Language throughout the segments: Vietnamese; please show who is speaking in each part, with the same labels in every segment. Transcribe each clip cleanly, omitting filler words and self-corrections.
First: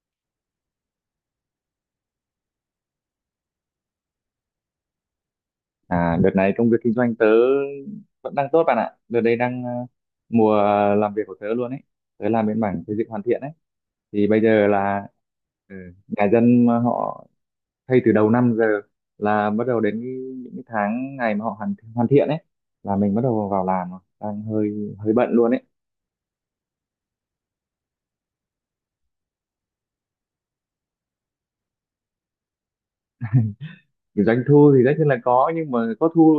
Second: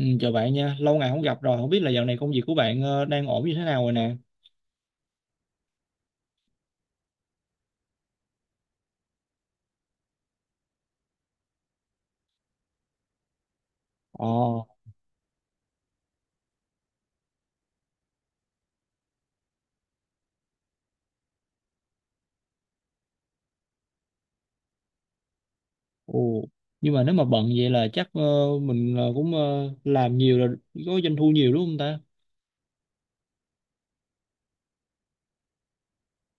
Speaker 1: Ừ, chào bạn nha, lâu ngày không gặp rồi, không biết là dạo này công việc của bạn đang ổn như thế nào rồi nè.
Speaker 2: À, đợt này công việc kinh doanh tớ vẫn đang tốt bạn ạ. Đợt đây đang mùa làm việc của tớ luôn ấy. Tớ làm bên mảng xây dựng hoàn thiện ấy. Thì bây
Speaker 1: Ồ,
Speaker 2: giờ là ừ, nhà dân mà họ thay từ đầu năm giờ là bắt đầu đến những cái tháng ngày mà họ hoàn hoàn thiện ấy là mình bắt đầu vào làm rồi. Đang hơi hơi bận luôn ấy.
Speaker 1: ồ, nhưng mà nếu mà bận vậy là chắc mình cũng làm nhiều là có doanh thu nhiều đúng không ta?
Speaker 2: Kiểu doanh thu thì tất nhiên là có nhưng mà có thu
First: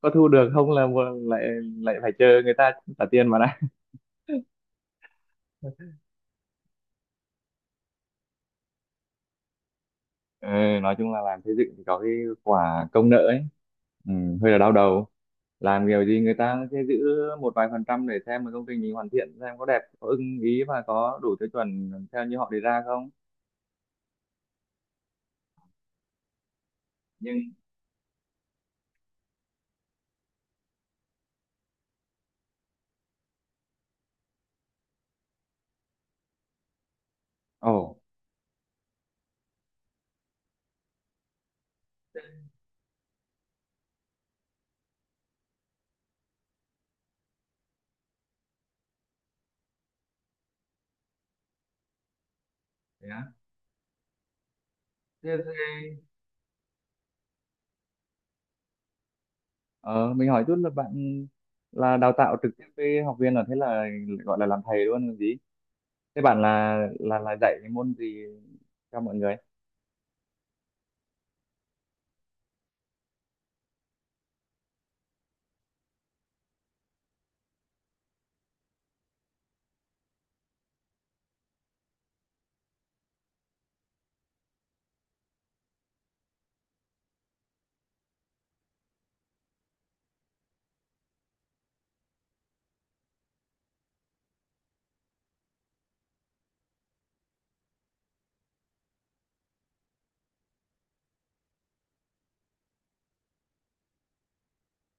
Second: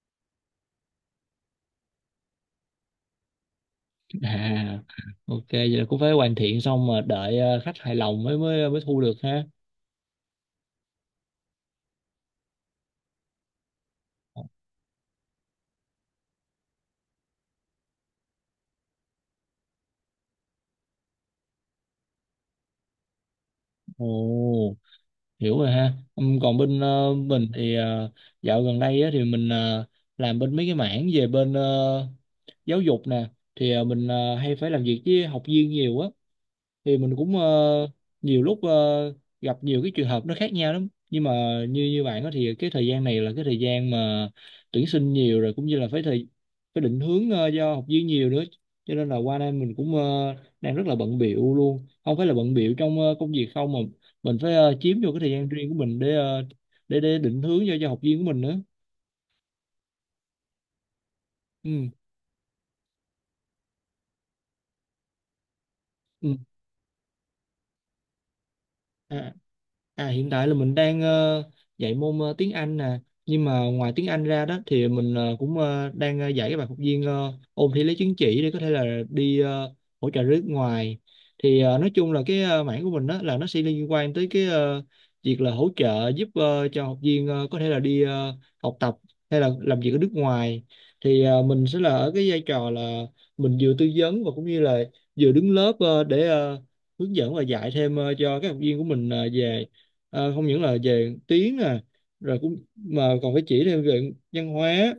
Speaker 2: có thu được không là lại lại phải chờ người ta trả tiền mà đã.
Speaker 1: À, ok, vậy là cũng phải hoàn thiện xong mà đợi khách hài lòng mới mới mới thu được ha.
Speaker 2: Ừ, nói chung là làm xây dựng thì có cái quả công nợ ấy, ừ, hơi là đau đầu, làm kiểu gì người ta sẽ giữ một vài phần trăm để xem mà công trình mình hoàn thiện xem có đẹp, có ưng ý và có đủ tiêu chuẩn theo như họ đề ra không.
Speaker 1: Ồ, hiểu rồi ha. Còn bên mình
Speaker 2: Nhưng
Speaker 1: thì dạo gần đây á, thì mình làm bên mấy cái mảng về bên giáo dục nè. Thì mình hay phải làm việc với học viên nhiều á. Thì mình cũng
Speaker 2: ồ,
Speaker 1: nhiều lúc gặp nhiều cái trường hợp nó khác nhau lắm, nhưng mà như như bạn đó thì cái thời gian này là cái thời gian mà tuyển sinh nhiều, rồi cũng như là phải định hướng cho học viên nhiều nữa, cho nên là qua đây mình cũng đang rất là bận bịu luôn, không phải là bận bịu trong
Speaker 2: thế
Speaker 1: công
Speaker 2: á.
Speaker 1: việc không, mà mình phải chiếm vô cái thời
Speaker 2: Thế,
Speaker 1: gian
Speaker 2: thế,
Speaker 1: riêng của mình để ờ, để định hướng cho học viên của mình nữa.
Speaker 2: ờ, mình hỏi chút là bạn
Speaker 1: Ừ.
Speaker 2: là đào tạo trực tiếp với học viên, là thế là gọi là làm thầy luôn còn gì. thế
Speaker 1: Ừ.
Speaker 2: bạn là là là dạy cái môn gì cho mọi
Speaker 1: À,
Speaker 2: người?
Speaker 1: à hiện tại là mình đang dạy môn tiếng Anh nè, nhưng mà ngoài tiếng Anh ra đó thì mình cũng đang dạy các bạn học viên ôn thi lấy chứng chỉ để có thể là đi hỗ trợ nước ngoài. Thì nói chung là cái mảng của mình đó là nó sẽ liên quan tới cái việc là hỗ trợ giúp cho học viên có thể là đi học tập hay là làm việc ở nước ngoài. Thì mình sẽ là ở cái vai trò là mình vừa tư vấn và cũng như là vừa đứng lớp để hướng dẫn và dạy thêm cho các học viên của mình về không những là về tiếng nè, rồi cũng mà còn phải chỉ thêm về văn hóa,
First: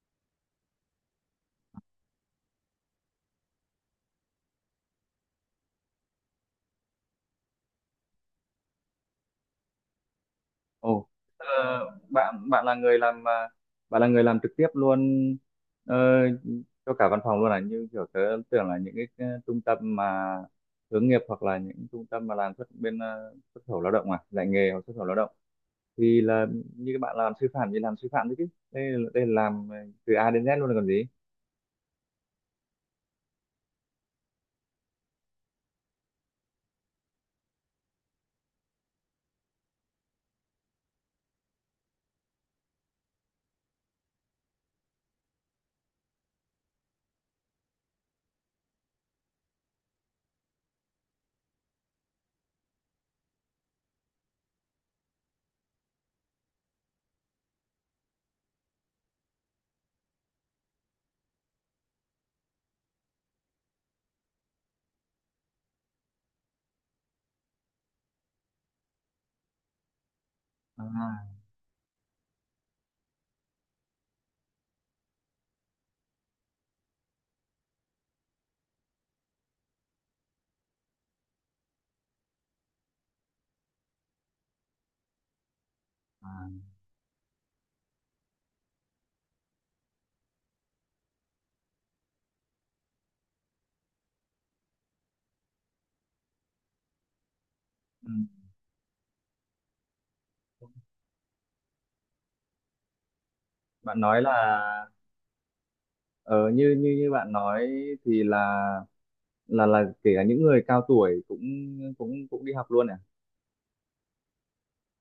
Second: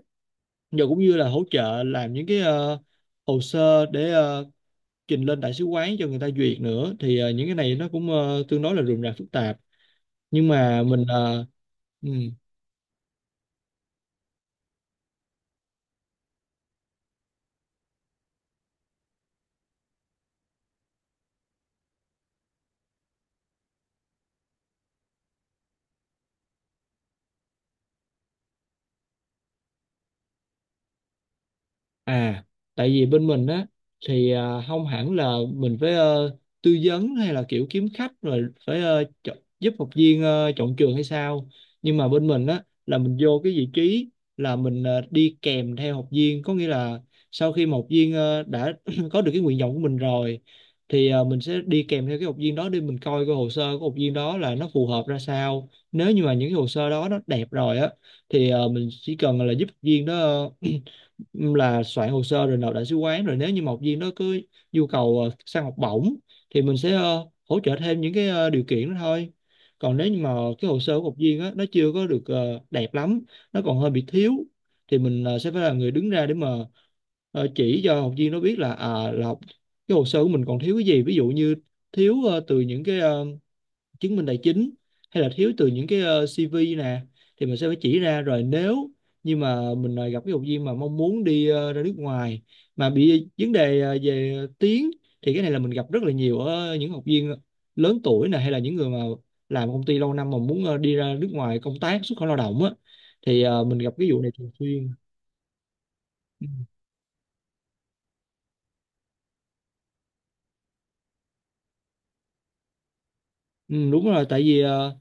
Speaker 1: rồi cũng như là hỗ trợ làm những cái hồ sơ để trình lên đại sứ quán cho người ta duyệt nữa, thì những cái này nó cũng tương đối là rườm rà phức tạp, nhưng mà mình
Speaker 2: Ồ, tức là
Speaker 1: uh,
Speaker 2: bạn bạn là người làm à, bạn là người làm trực tiếp luôn ờ, cho cả văn phòng luôn à? Như kiểu tớ tưởng là những cái trung tâm mà hướng nghiệp hoặc là những trung tâm mà làm xuất khẩu lao động, à, dạy nghề hoặc xuất khẩu lao động thì là như các bạn làm sư phạm thì làm sư phạm đấy, chứ đây là làm từ A đến Z luôn là còn gì.
Speaker 1: À, tại vì bên mình á thì à, không hẳn là mình phải tư vấn hay là kiểu kiếm khách, rồi phải chọn, giúp học viên chọn trường hay sao. Nhưng mà bên mình á là mình vô cái vị trí là mình đi kèm theo học viên, có nghĩa là sau khi mà học viên đã có được cái nguyện vọng của mình rồi, thì mình sẽ đi kèm theo cái học viên đó để mình coi cái hồ sơ của học viên đó là nó phù hợp ra sao. Nếu như mà những cái hồ sơ đó nó đẹp rồi á, thì mình chỉ cần là giúp học viên đó là soạn hồ sơ rồi nộp đại sứ quán, rồi nếu như mà học viên đó cứ nhu cầu sang học bổng thì mình sẽ hỗ trợ thêm những cái điều kiện đó thôi. Còn nếu như mà cái hồ sơ của học
Speaker 2: À,
Speaker 1: viên á nó chưa có được đẹp lắm, nó còn hơi bị thiếu, thì mình sẽ phải là người đứng ra để mà chỉ cho học viên nó biết là cái hồ sơ của mình còn thiếu cái gì, ví dụ như thiếu từ những cái chứng minh tài chính, hay là thiếu từ những cái
Speaker 2: à,
Speaker 1: CV nè, thì mình sẽ phải chỉ ra. Rồi nếu như mà mình gặp cái học viên mà mong muốn đi ra nước ngoài mà bị vấn đề về tiếng, thì cái này là mình gặp rất là nhiều ở những học viên lớn
Speaker 2: ừ.
Speaker 1: tuổi nè, hay là những người mà làm công ty lâu năm mà muốn đi ra nước ngoài công tác xuất khẩu lao động á, thì mình gặp
Speaker 2: Bạn
Speaker 1: cái vụ
Speaker 2: nói
Speaker 1: này thường
Speaker 2: là
Speaker 1: xuyên. Ừ.
Speaker 2: ờ, như như như bạn nói thì là là kể cả những người cao tuổi cũng cũng cũng đi học luôn à?
Speaker 1: Ừ, đúng rồi, tại vì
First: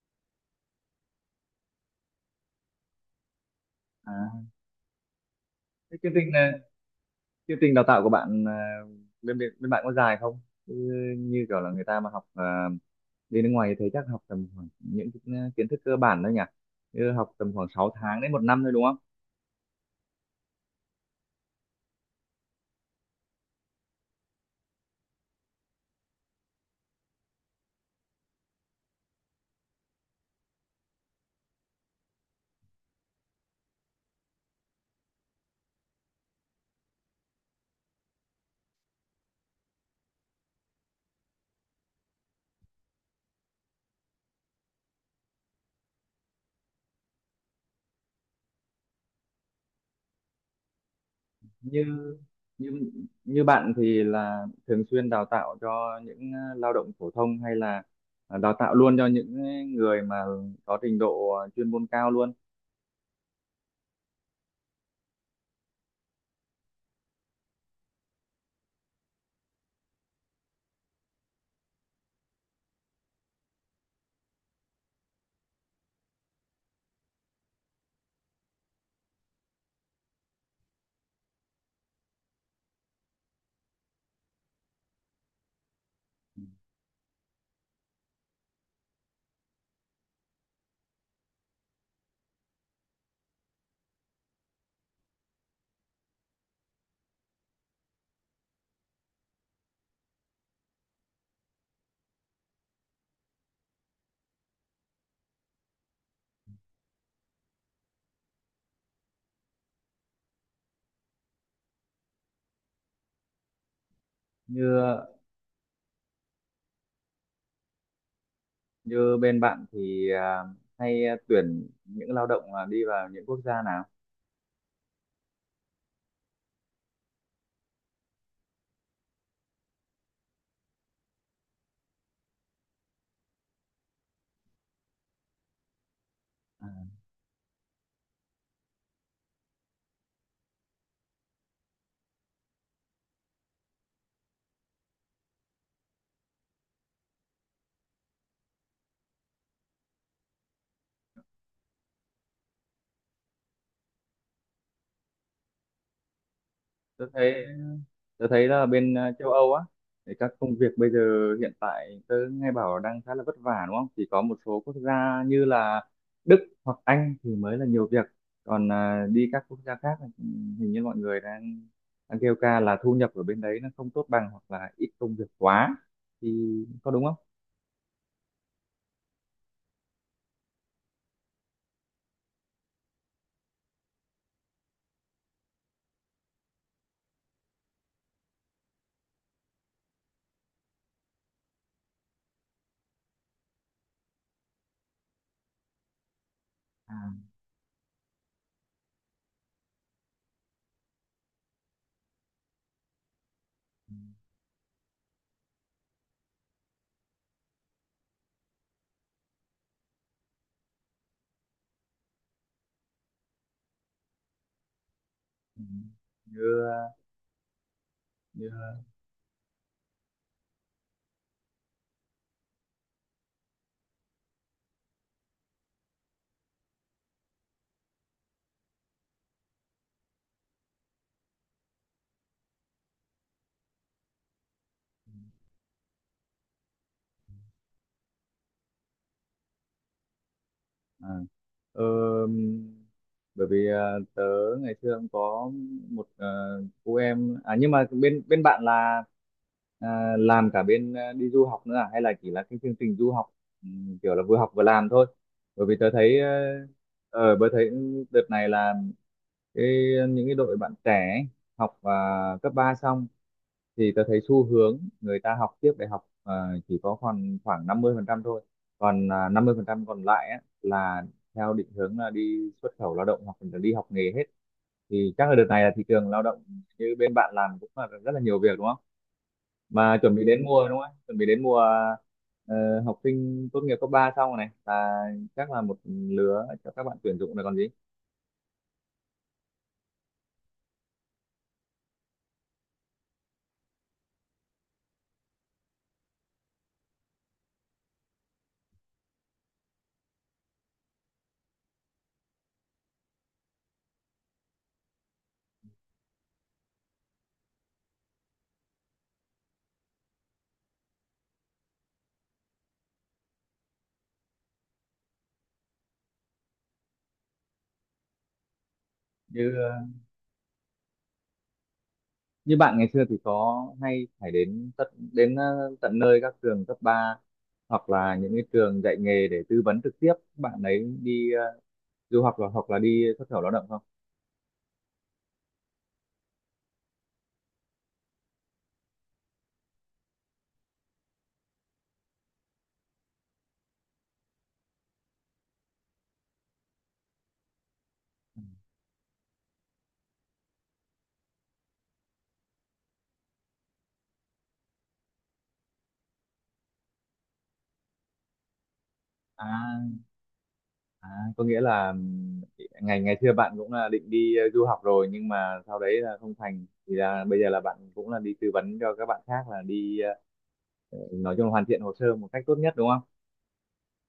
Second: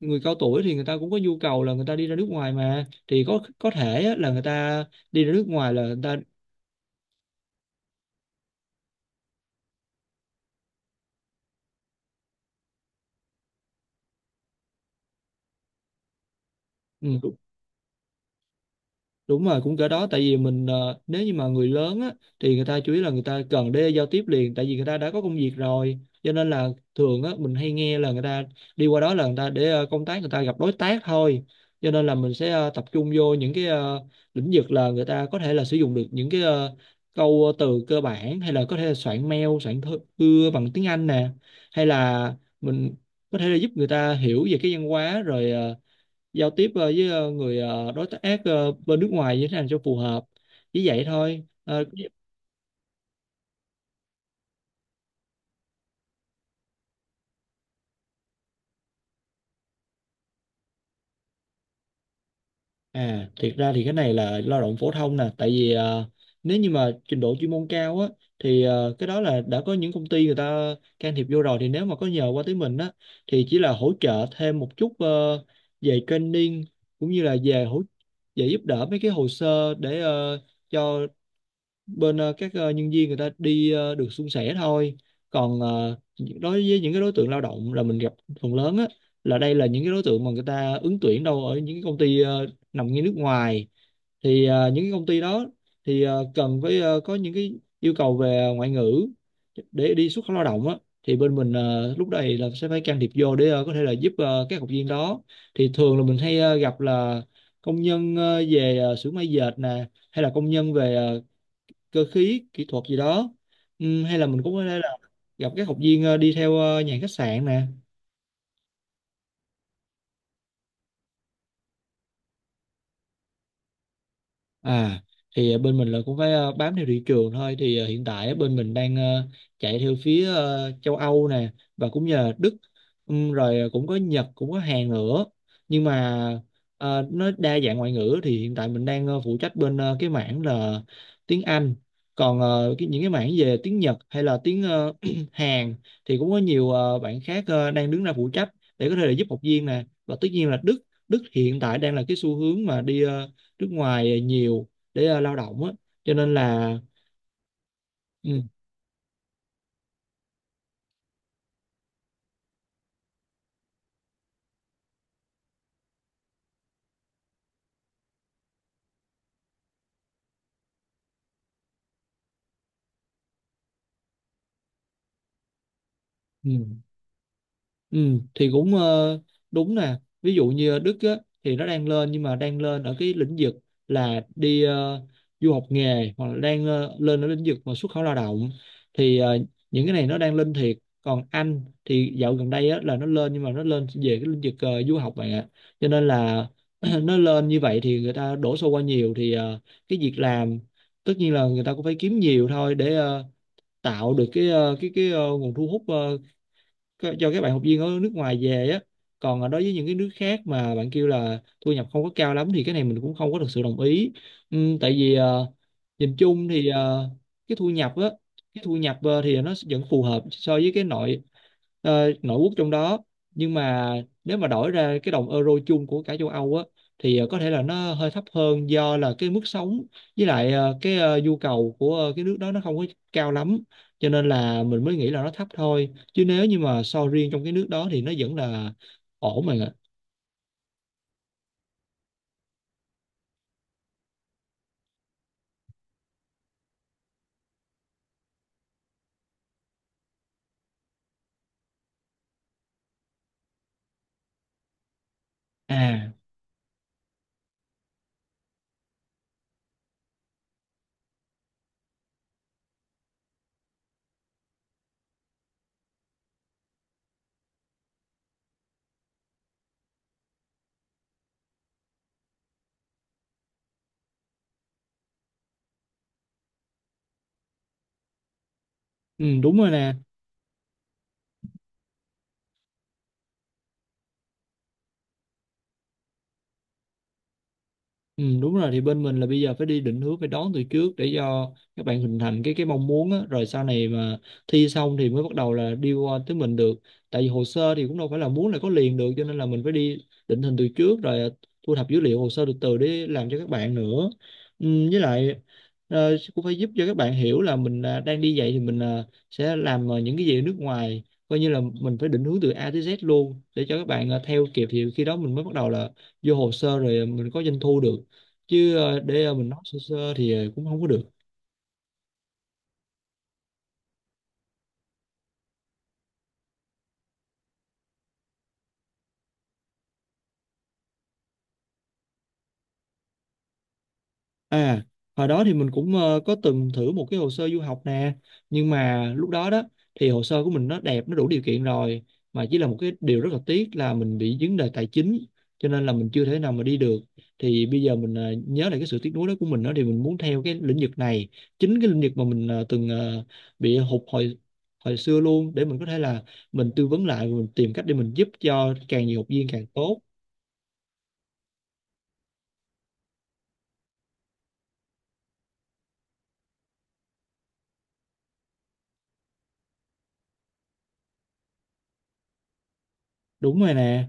Speaker 1: người cao tuổi thì người ta cũng có nhu cầu là người ta đi ra nước ngoài mà, thì có thể á, là
Speaker 2: À,
Speaker 1: người ta đi ra nước ngoài là người
Speaker 2: thế chương
Speaker 1: ta.
Speaker 2: trình ờ, chương trình đào tạo của bạn ờ, bên bên bên bạn có dài không? Như, như kiểu là người ta mà học đi nước ngoài thì thấy chắc học tầm khoảng những cái à, kiến thức cơ bản thôi nhỉ? Như học
Speaker 1: Ừ,
Speaker 2: tầm khoảng 6 tháng đến một năm thôi đúng không?
Speaker 1: đúng rồi, cũng cỡ đó, tại vì mình nếu như mà người lớn á, thì người ta chủ yếu là người ta cần để giao tiếp liền, tại vì người ta đã có công việc rồi, cho nên là thường á mình hay nghe là người ta đi qua đó là người ta để công tác, người ta gặp đối tác thôi, cho nên là mình sẽ tập trung vô những cái lĩnh vực là người ta có thể là sử dụng được những cái câu từ cơ bản, hay là có thể là soạn mail, soạn thư thư bằng tiếng Anh nè, hay là mình có thể là giúp người ta hiểu về cái văn hóa, rồi giao tiếp với người đối tác bên nước ngoài như thế nào cho phù hợp, chỉ vậy thôi. Ờ,
Speaker 2: Như như như bạn thì là thường xuyên đào tạo cho những lao động phổ thông hay là đào tạo luôn cho những người mà có trình độ chuyên môn cao luôn?
Speaker 1: À, thiệt ra thì cái này là lao động phổ thông nè, tại vì nếu như mà trình độ chuyên môn cao á, thì cái đó là đã có những công ty người ta can thiệp vô rồi, thì nếu mà có nhờ qua tới mình á thì chỉ là hỗ trợ thêm một chút về training, cũng như là về giúp đỡ mấy cái hồ sơ để cho bên các nhân viên người ta đi được suôn sẻ thôi. Còn đối với những cái đối tượng lao động là mình gặp phần lớn á, là đây là những cái đối tượng mà người ta ứng tuyển đâu ở những cái công ty nằm ngay nước ngoài, thì những cái công ty đó thì cần phải có những cái yêu cầu về ngoại ngữ để đi xuất khẩu lao động á, thì bên mình lúc này là sẽ phải can thiệp vô để có thể là giúp các học viên đó. Thì thường là mình hay gặp là công nhân về xưởng may dệt nè, hay là công nhân về cơ khí kỹ thuật gì đó. Hay là mình cũng có
Speaker 2: Như
Speaker 1: thể là gặp các học viên đi theo nhà hàng khách sạn nè.
Speaker 2: như bên bạn thì hay tuyển những lao động là đi vào những quốc gia nào?
Speaker 1: À thì à, bên mình là cũng phải bám theo thị trường thôi, thì hiện tại bên mình đang chạy theo phía châu Âu nè, và cũng như là Đức. Rồi à, cũng có Nhật, cũng có Hàn nữa, nhưng mà
Speaker 2: À,
Speaker 1: nó đa dạng ngoại ngữ, thì hiện tại mình đang phụ trách bên cái mảng là tiếng Anh, còn những cái mảng về tiếng Nhật hay là tiếng Hàn thì cũng có nhiều bạn khác đang đứng ra phụ trách để có thể là giúp học viên nè, và tất nhiên là Đức. Đức hiện tại đang là cái xu hướng mà đi nước ngoài nhiều để lao động á, cho nên là.
Speaker 2: tôi thấy tôi
Speaker 1: Ừ,
Speaker 2: thấy là bên châu Âu á thì các công việc bây giờ hiện tại tôi nghe bảo đang khá là vất vả đúng không? Chỉ có một số quốc gia như là Đức hoặc Anh thì mới là nhiều việc, còn đi các quốc gia khác thì hình như mọi người đang đang kêu ca là thu nhập ở bên đấy nó không tốt bằng hoặc là ít công việc quá thì
Speaker 1: ừ,
Speaker 2: có đúng không?
Speaker 1: ừ, thì cũng đúng nè, ví dụ như ở Đức á, thì nó đang lên, nhưng mà đang lên ở cái lĩnh vực là đi du học nghề, hoặc là đang lên ở lĩnh vực mà xuất khẩu lao động, thì những cái này nó đang lên thiệt. Còn Anh thì dạo gần đây á, là nó lên, nhưng mà nó lên về cái lĩnh vực du học bạn ạ, cho nên là
Speaker 2: À,
Speaker 1: nó lên như vậy thì người ta đổ xô qua nhiều, thì cái việc làm tất nhiên là người ta cũng phải kiếm nhiều thôi để tạo được cái nguồn thu hút cho các bạn học viên ở nước ngoài về á. Còn đối với những cái nước khác mà bạn kêu là thu nhập không có cao lắm, thì cái này mình cũng không có thực sự đồng ý. Tại vì
Speaker 2: ừ.
Speaker 1: nhìn
Speaker 2: như
Speaker 1: chung thì
Speaker 2: ờ,
Speaker 1: cái thu nhập á
Speaker 2: như
Speaker 1: cái thu nhập thì nó vẫn phù hợp so với cái nội quốc trong đó, nhưng mà nếu mà đổi ra cái đồng euro chung của cả châu Âu á, thì có thể là nó hơi thấp hơn do là cái mức sống, với lại cái nhu cầu của cái nước đó nó không có cao lắm, cho nên là mình mới nghĩ là nó thấp thôi, chứ nếu như mà so riêng trong cái nước đó thì nó vẫn là ổn mà.
Speaker 2: à, ờ, bởi vì ờ, tớ ngày xưa cũng có một cô em, à nhưng mà bên bên bạn là à, làm cả bên đi du học nữa à hay là chỉ là cái chương trình du học, kiểu là vừa học vừa làm thôi? Bởi vì tớ
Speaker 1: À.
Speaker 2: thấy ở bởi thấy đợt này là cái những cái đội bạn trẻ ấy, học à, cấp 3 xong thì tôi thấy xu hướng người ta học tiếp đại học, chỉ có khoảng khoảng 50% thôi, còn à, 50% còn lại á, là theo định hướng là đi xuất khẩu lao động hoặc là đi học nghề hết. Thì chắc là đợt này là thị trường lao động như bên bạn làm cũng là rất là nhiều việc đúng không?
Speaker 1: Ừ, đúng rồi nè.
Speaker 2: Mà chuẩn bị đến mùa đúng không, chuẩn bị đến mùa học sinh tốt nghiệp cấp 3 xong rồi này là chắc là một lứa cho các bạn tuyển dụng là còn gì.
Speaker 1: Ừ, đúng rồi, thì bên mình là bây giờ phải đi định hướng, phải đón từ trước để cho các bạn hình thành cái mong muốn á, rồi sau này mà thi xong thì mới bắt đầu là đi qua tới mình được. Tại vì hồ sơ thì cũng đâu phải là muốn là có liền được, cho nên là mình phải đi định hình từ trước rồi, à, thu thập dữ liệu hồ sơ từ từ để làm cho các bạn nữa. Ừ, với lại cũng phải giúp cho các bạn hiểu là mình, à, đang đi dạy thì mình, à, sẽ làm, à, những cái gì ở nước ngoài. Coi như là mình phải định hướng từ A tới Z luôn để cho các bạn, à, theo kịp, thì khi đó mình mới bắt đầu là vô hồ sơ rồi mình có doanh thu được. Chứ để mình
Speaker 2: như
Speaker 1: nói sơ
Speaker 2: ờ,
Speaker 1: sơ thì cũng không có được.
Speaker 2: như bạn ngày xưa thì có hay phải đến tận đến tận nơi các trường cấp 3 hoặc là những cái trường dạy nghề để tư vấn trực tiếp các bạn ấy đi du học là hoặc là đi xuất khẩu lao động không?
Speaker 1: À, hồi đó thì mình cũng có từng thử một cái hồ sơ du học nè. Nhưng mà lúc đó đó thì hồ sơ của mình nó đẹp, nó đủ điều kiện rồi, mà chỉ là một cái điều rất là tiếc là mình bị vấn đề tài chính, cho nên là mình chưa thể nào mà đi được. Thì bây giờ mình nhớ lại cái sự tiếc nuối đó của mình đó, thì mình muốn theo cái lĩnh vực này, chính cái lĩnh vực mà mình từng bị hụt hồi hồi xưa luôn, để mình có thể là mình tư vấn lại, mình tìm cách để mình giúp cho càng nhiều học viên càng
Speaker 2: À,
Speaker 1: tốt.
Speaker 2: à, có nghĩa là ngày ngày xưa bạn cũng là định đi du học rồi nhưng mà sau đấy là không thành thì là bây giờ là bạn cũng là đi tư vấn cho các bạn khác là đi nói chung là hoàn thiện hồ sơ một cách tốt nhất đúng không?
Speaker 1: Đúng rồi nè.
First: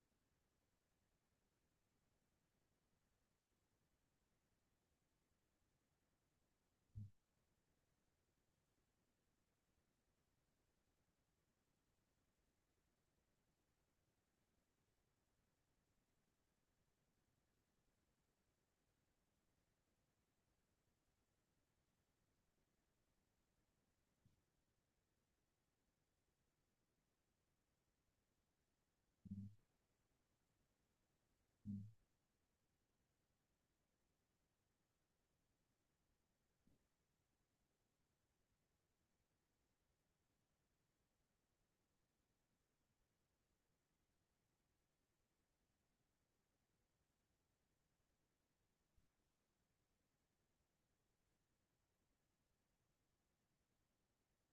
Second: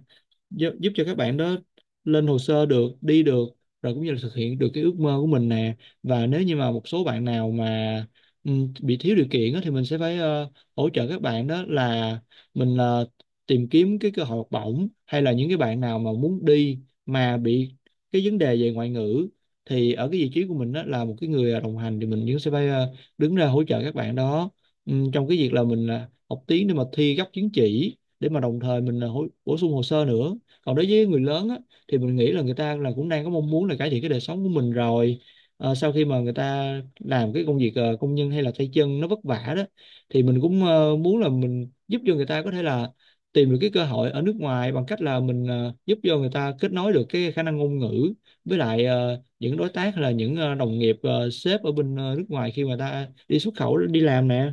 Speaker 1: Giúp cho các bạn đó lên hồ sơ được, đi được, rồi cũng như là thực hiện được cái ước mơ của mình nè. Và nếu như mà một số bạn nào mà bị thiếu điều kiện á, thì mình sẽ phải hỗ trợ các bạn đó là mình tìm kiếm cái cơ hội học bổng, hay là những cái bạn nào mà muốn đi mà bị cái vấn đề về ngoại ngữ, thì ở cái vị trí của mình đó là một cái người, à, đồng hành, thì mình cũng sẽ phải đứng ra hỗ trợ các bạn đó trong cái việc là mình học tiếng để mà thi gấp chứng chỉ, để mà đồng thời mình bổ sung hồ sơ nữa. Còn đối với người lớn á, thì mình nghĩ là người ta là cũng đang có mong muốn là cải thiện cái đời sống của mình rồi. Sau khi mà người ta làm cái công việc công nhân hay là tay chân nó vất vả đó, thì mình cũng muốn là mình giúp cho người ta có thể là tìm được cái cơ hội ở nước ngoài, bằng cách là mình giúp cho người ta kết nối được cái khả năng ngôn ngữ với lại những đối tác hay là những đồng nghiệp, sếp ở bên nước ngoài khi mà ta đi xuất khẩu đi làm nè.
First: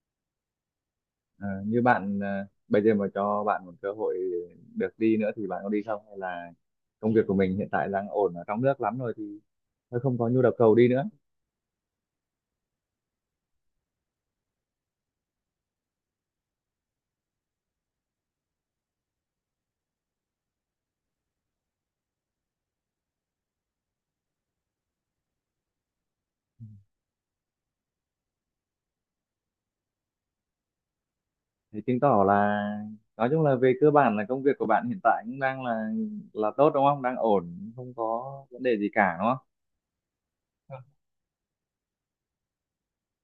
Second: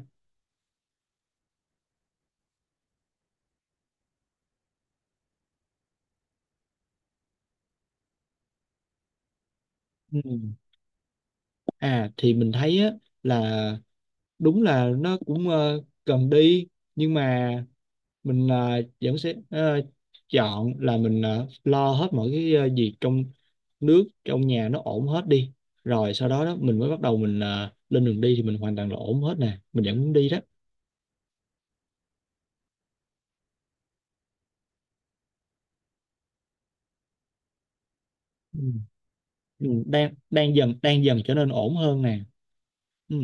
Speaker 2: Ờ, như bạn ờ, bây giờ mà cho bạn một cơ hội được đi nữa thì bạn có đi không, hay là công việc của mình hiện tại đang ổn ở trong nước lắm rồi thì thôi không
Speaker 1: Ừ.
Speaker 2: có nhu đầu cầu đi nữa?
Speaker 1: À thì mình thấy á là đúng là nó cũng cần đi, nhưng mà mình vẫn sẽ chọn là mình lo hết mọi cái việc trong nước, trong nhà nó ổn hết đi, rồi sau đó đó mình mới bắt đầu mình lên đường đi, thì mình hoàn toàn là ổn hết nè, mình vẫn muốn đi đó.
Speaker 2: Thì chứng tỏ là nói chung là về cơ bản là công việc của bạn hiện tại cũng đang là tốt đúng không, đang ổn không có
Speaker 1: Ừ.
Speaker 2: vấn đề gì cả đúng không?
Speaker 1: Ừ, đang đang dần trở nên ổn hơn nè. Ừ.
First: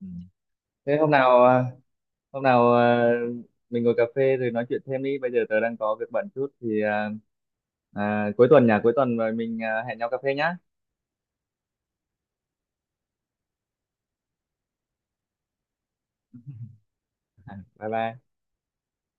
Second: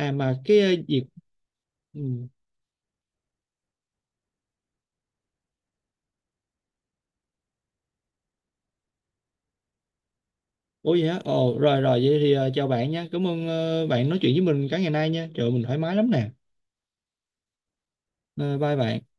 Speaker 2: Ừ.
Speaker 1: mà cái
Speaker 2: Thế
Speaker 1: việc. Ừ.
Speaker 2: hôm nào ờ, mình ngồi cà phê rồi nói chuyện thêm đi, bây giờ tớ đang có việc bận chút thì ờ, à, cuối tuần rồi mình hẹn nhau cà phê nhá.
Speaker 1: Ủa vậy hả? Ồ, rồi rồi vậy thì chào bạn nha. Cảm ơn bạn nói chuyện với mình cả ngày nay nha. Trời ơi, mình thoải mái lắm nè.
Speaker 2: Bye bye.
Speaker 1: Ờ, bye bạn.